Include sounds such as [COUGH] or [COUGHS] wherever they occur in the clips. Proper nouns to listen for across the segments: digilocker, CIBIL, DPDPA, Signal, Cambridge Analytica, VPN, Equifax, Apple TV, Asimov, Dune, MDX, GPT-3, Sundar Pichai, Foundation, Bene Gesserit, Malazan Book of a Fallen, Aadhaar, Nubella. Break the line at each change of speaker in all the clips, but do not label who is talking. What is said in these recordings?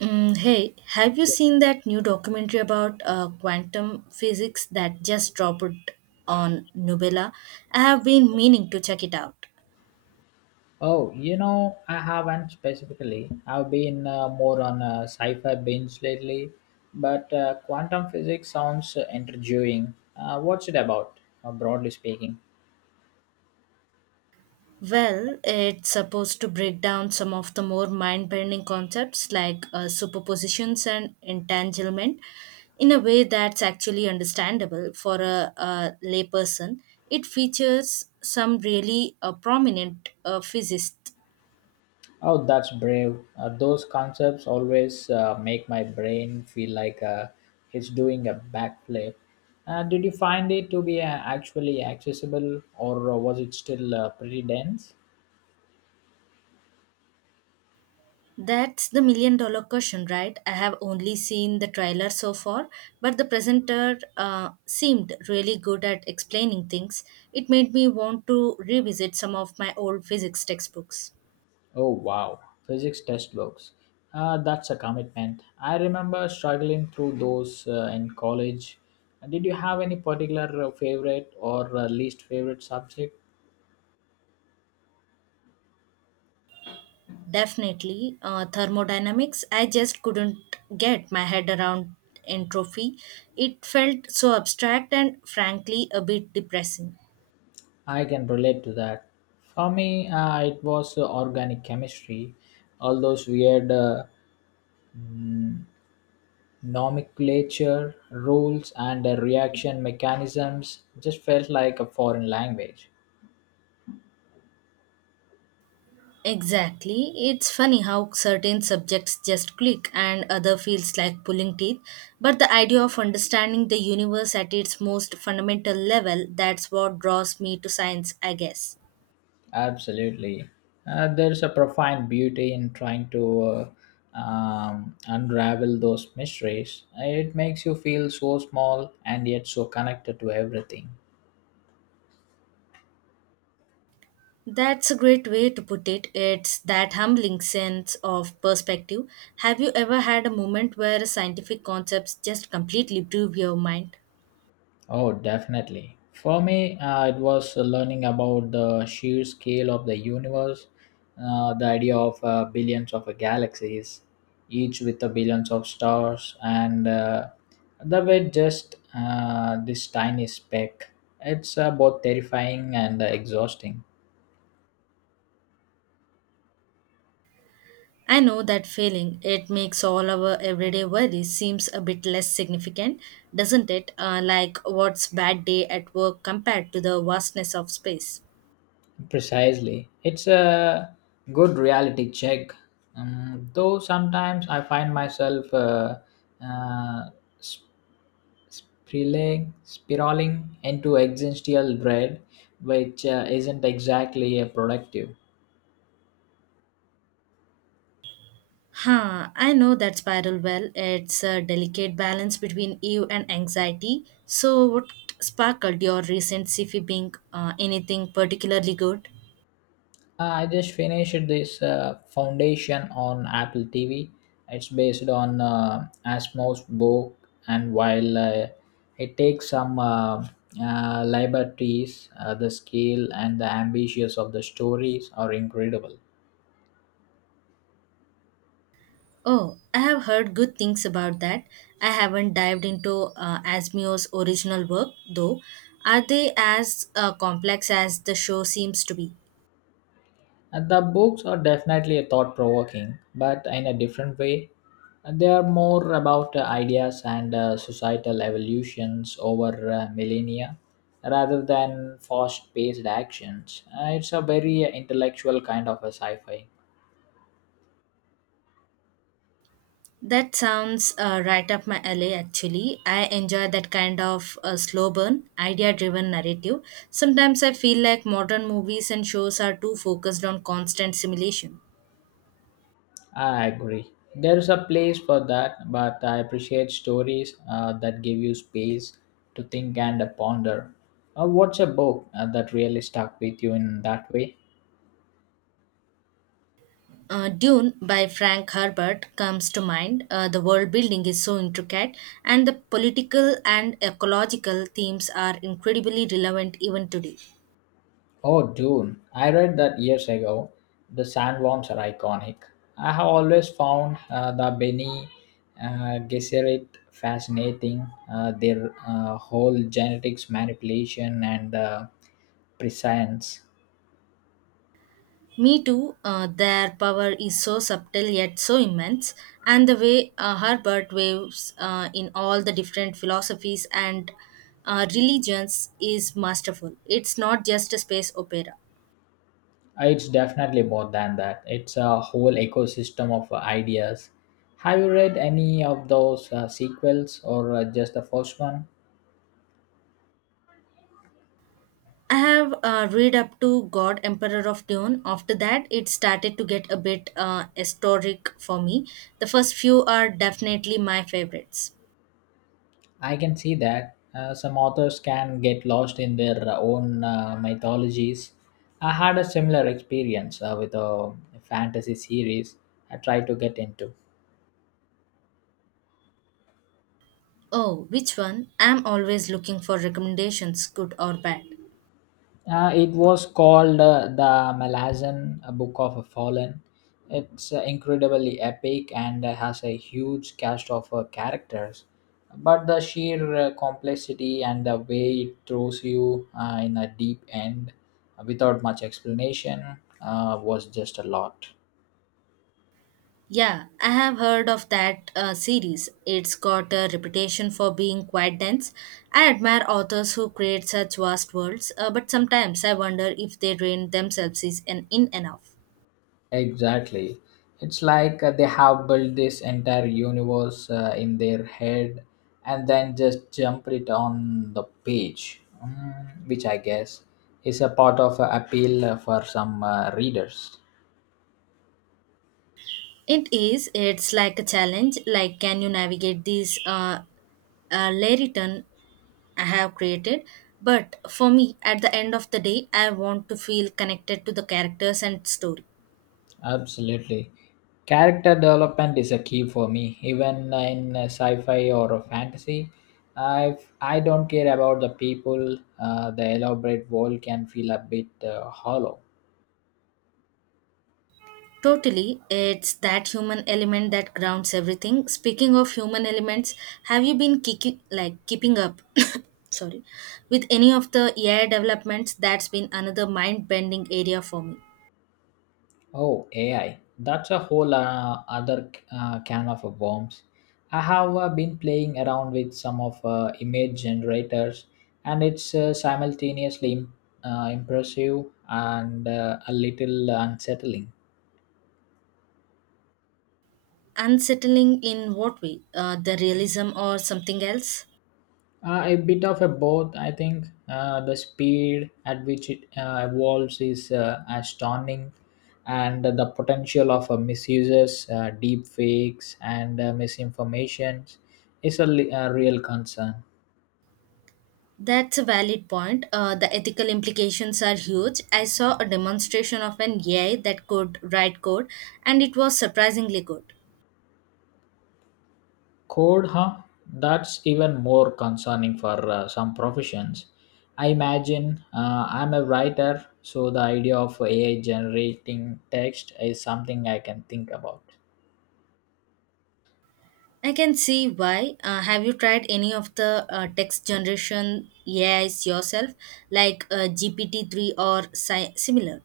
Mm, hey, have you seen that new documentary about quantum physics that just dropped on Nubella? I have been meaning to check it out.
Oh, you know, I haven't specifically. I've been more on a sci-fi binge lately, but quantum physics sounds intriguing. What's it about, broadly speaking?
Well, it's supposed to break down some of the more mind bending concepts like superpositions and entanglement in a way that's actually understandable for a layperson. It features some really prominent physicists.
Oh, that's brave. Those concepts always make my brain feel like it's doing a backflip. Did you find it to be actually accessible, or was it still pretty dense?
That's the million dollar question, right? I have only seen the trailer so far, but the presenter seemed really good at explaining things. It made me want to revisit some of my old physics textbooks.
Oh wow, physics test books. That's a commitment. I remember struggling through those in college. Did you have any particular favorite or least favorite subject?
Definitely, thermodynamics, I just couldn't get my head around entropy. It felt so abstract and frankly a bit depressing.
I can relate to that. For me, it was organic chemistry, all those weird mm, nomenclature, rules, and reaction mechanisms just felt like a foreign language.
Exactly. It's funny how certain subjects just click and other feels like pulling teeth. But the idea of understanding the universe at its most fundamental level, that's what draws me to science, I guess.
Absolutely. There's a profound beauty in trying to unravel those mysteries. It makes you feel so small and yet so connected to everything.
That's a great way to put it. It's that humbling sense of perspective. Have you ever had a moment where scientific concepts just completely blew your mind?
Oh, definitely. For me, it was learning about the sheer scale of the universe, the idea of billions of galaxies, each with the billions of stars, and the way just this tiny speck. It's both terrifying and exhausting.
I know that feeling. It makes all our everyday worries seems a bit less significant, doesn't it? Like what's bad day at work compared to the vastness of space.
Precisely. It's a good reality check. Though sometimes I find myself uh, spiraling into existential dread, which isn't exactly productive.
Huh, I know that spiral well. It's a delicate balance between you and anxiety. So what sparkled your recent sci-fi being anything particularly good?
I just finished this foundation on Apple TV. It's based on Asimov's book, and while it takes some liberties, the scale and the ambitions of the stories are incredible.
Oh, I have heard good things about that. I haven't dived into Asmio's original work, though. Are they as complex as the show seems to be?
And the books are definitely thought provoking, but in a different way. And they are more about ideas and societal evolutions over millennia rather than fast paced actions. It's a very intellectual kind of a sci fi.
That sounds right up my alley, actually. I enjoy that kind of slow burn, idea driven narrative. Sometimes I feel like modern movies and shows are too focused on constant simulation.
I agree. There's a place for that, but I appreciate stories that give you space to think and ponder. What's a book that really stuck with you in that way?
Dune by Frank Herbert comes to mind. The world building is so intricate, and the political and ecological themes are incredibly relevant even today.
Oh, Dune. I read that years ago. The sandworms are iconic. I have always found the Bene Gesserit fascinating. Their whole genetics manipulation and prescience.
Me too, their power is so subtle yet so immense, and the way Herbert waves in all the different philosophies and religions is masterful. It's not just a space opera.
It's definitely more than that. It's a whole ecosystem of ideas. Have you read any of those sequels or just the first one?
I have read up to God Emperor of Dune. After that, it started to get a bit historic for me. The first few are definitely my favorites.
I can see that some authors can get lost in their own mythologies. I had a similar experience with a fantasy series I tried to get into.
Oh, which one? I'm always looking for recommendations, good or bad.
It was called the Malazan Book of a Fallen. It's incredibly epic and has a huge cast of characters. But the sheer complexity and the way it throws you in a deep end without much explanation was just a lot.
Yeah, I have heard of that series. It's got a reputation for being quite dense. I admire authors who create such vast worlds, but sometimes I wonder if they drain themselves in enough.
Exactly. It's like they have built this entire universe in their head and then just jump it on the page, Mm, which I guess is a part of appeal for some readers.
It is. It's like a challenge. Like, can you navigate these layery turn I have created? But for me, at the end of the day, I want to feel connected to the characters and story.
Absolutely. Character development is a key for me, even in sci-fi or a fantasy. I don't care about the people. The elaborate world can feel a bit hollow.
Totally, it's that human element that grounds everything. Speaking of human elements, have you been kicking, like keeping up? [COUGHS] sorry, with any of the AI developments? That's been another mind-bending area for me.
Oh, AI. That's a whole other can of worms. I have been playing around with some of image generators, and it's simultaneously impressive and a little unsettling.
Unsettling in what way? The realism or something else?
A bit of a both, I think. The speed at which it evolves is astounding, and the potential of misuses, deep fakes, and misinformations is a, a real concern.
That's a valid point. The ethical implications are huge. I saw a demonstration of an AI that could write code, and it was surprisingly good.
Code, huh? That's even more concerning for some professions. I imagine I'm a writer, so the idea of AI generating text is something I can think about.
I can see why. Have you tried any of the text generation AIs yourself, like GPT-3 or similar?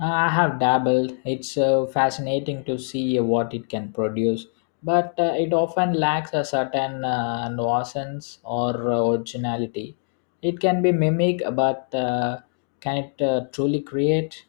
I have dabbled. It's fascinating to see what it can produce, but it often lacks a certain nuisance or originality. It can be mimic, but can it truly create?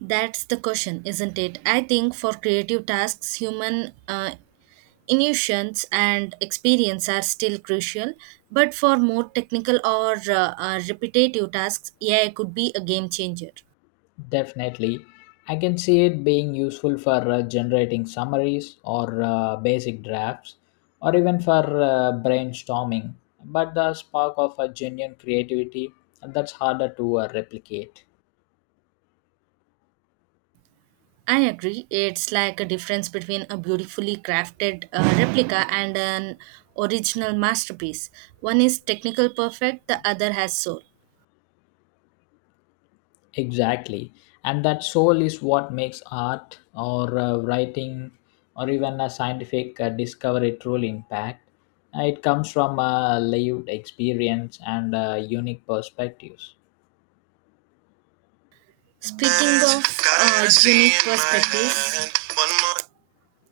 That's the question, isn't it? I think for creative tasks, human intuitions and experience are still crucial, but for more technical or repetitive tasks, AI could be a game changer.
Definitely. I can see it being useful for generating summaries or basic drafts or even for brainstorming. But the spark of a genuine creativity that's harder to replicate.
I agree. It's like a difference between a beautifully crafted replica and an original masterpiece. One is technical perfect, the other has soul.
Exactly. And that soul is what makes art or writing or even a scientific discovery truly impact. It comes from a lived experience and unique perspectives.
Speaking of uh, unique perspectives,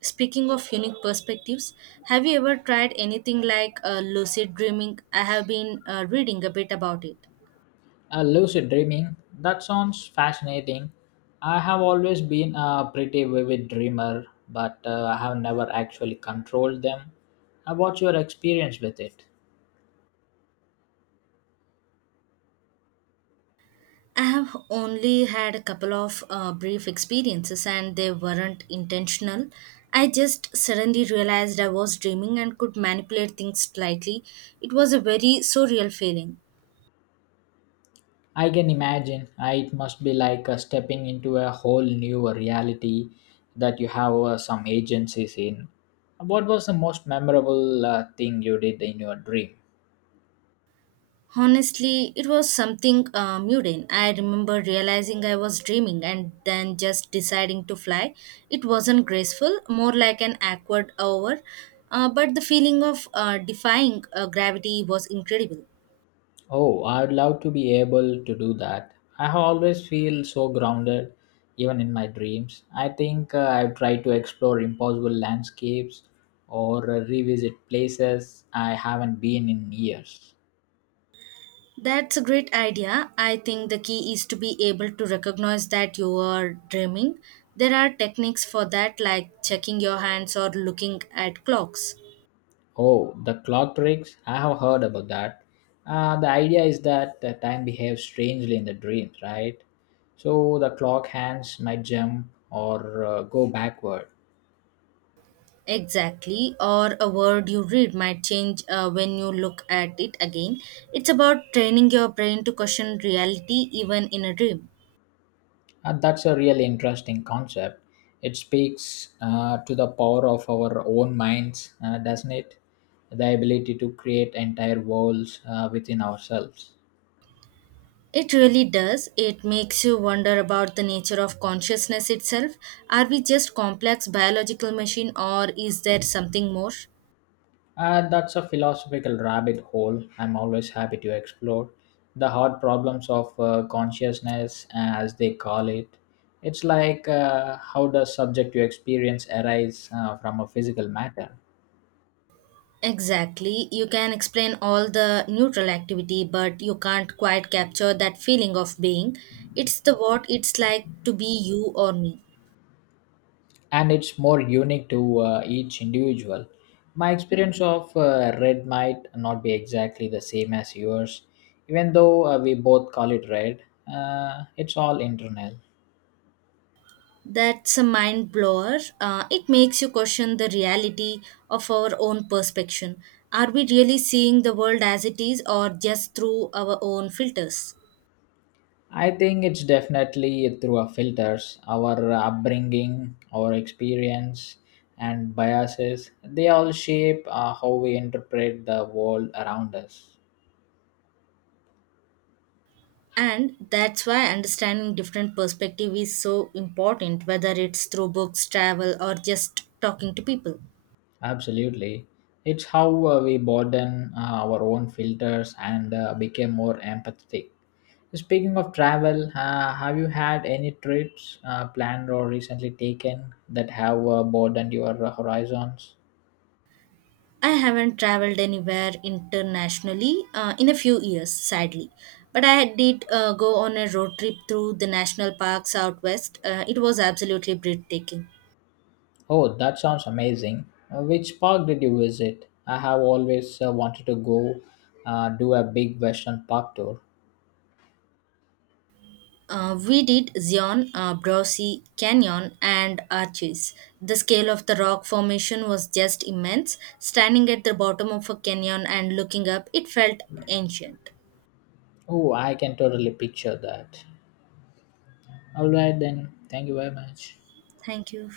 Speaking of unique perspectives, have you ever tried anything like lucid dreaming? I have been reading a bit about it.
Lucid dreaming. That sounds fascinating. I have always been a pretty vivid dreamer, but I have never actually controlled them. What's your experience with it?
I have only had a couple of brief experiences and they weren't intentional. I just suddenly realized I was dreaming and could manipulate things slightly. It was a very surreal feeling.
I can imagine. It must be like stepping into a whole new reality that you have some agencies in. What was the most memorable thing you did in your dream?
Honestly, it was something mundane. I remember realizing I was dreaming and then just deciding to fly. It wasn't graceful, more like an awkward hour, but the feeling of defying gravity was incredible.
Oh, I'd love to be able to do that. I have always feel so grounded, even in my dreams. I think I've tried to explore impossible landscapes or revisit places I haven't been in years.
That's a great idea. I think the key is to be able to recognize that you are dreaming. There are techniques for that, like checking your hands or looking at clocks.
Oh, the clock tricks. I have heard about that. The idea is that the time behaves strangely in the dreams, right? So the clock hands might jump or go backward.
Exactly, or a word you read might change when you look at it again. It's about training your brain to question reality even in a dream.
That's a really interesting concept. It speaks to the power of our own minds, doesn't it? The ability to create entire worlds within ourselves.
It really does. It makes you wonder about the nature of consciousness itself. Are we just complex biological machine or is there something more?
That's a philosophical rabbit hole I'm always happy to explore. The hard problems of consciousness, as they call it. It's like how does subject to experience arise from a physical matter?
Exactly. You can explain all the neutral activity, but you can't quite capture that feeling of being. It's the what it's like to be you or me.
And it's more unique to each individual. My experience of red might not be exactly the same as yours, even though we both call it red. It's all internal.
That's a mind blower. It makes you question the reality of our own perception. Are we really seeing the world as it is or just through our own filters?
I think it's definitely through our filters, our upbringing, our experience, and biases. They all shape how we interpret the world around us.
And that's why understanding different perspective is so important, whether it's through books, travel, or just talking to people.
Absolutely. It's how we broaden our own filters and became more empathetic. Speaking of travel, have you had any trips planned or recently taken that have broadened your horizons?
I haven't traveled anywhere internationally in a few years, sadly. But I did go on a road trip through the national park southwest. It was absolutely breathtaking.
Oh, that sounds amazing. Which park did you visit? I have always wanted to go do a big Western Park tour.
We did Zion, Browsey Canyon, and Arches. The scale of the rock formation was just immense. Standing at the bottom of a canyon and looking up, it felt ancient.
Oh, I can totally picture that. All right, then. Thank you very much.
Thank you.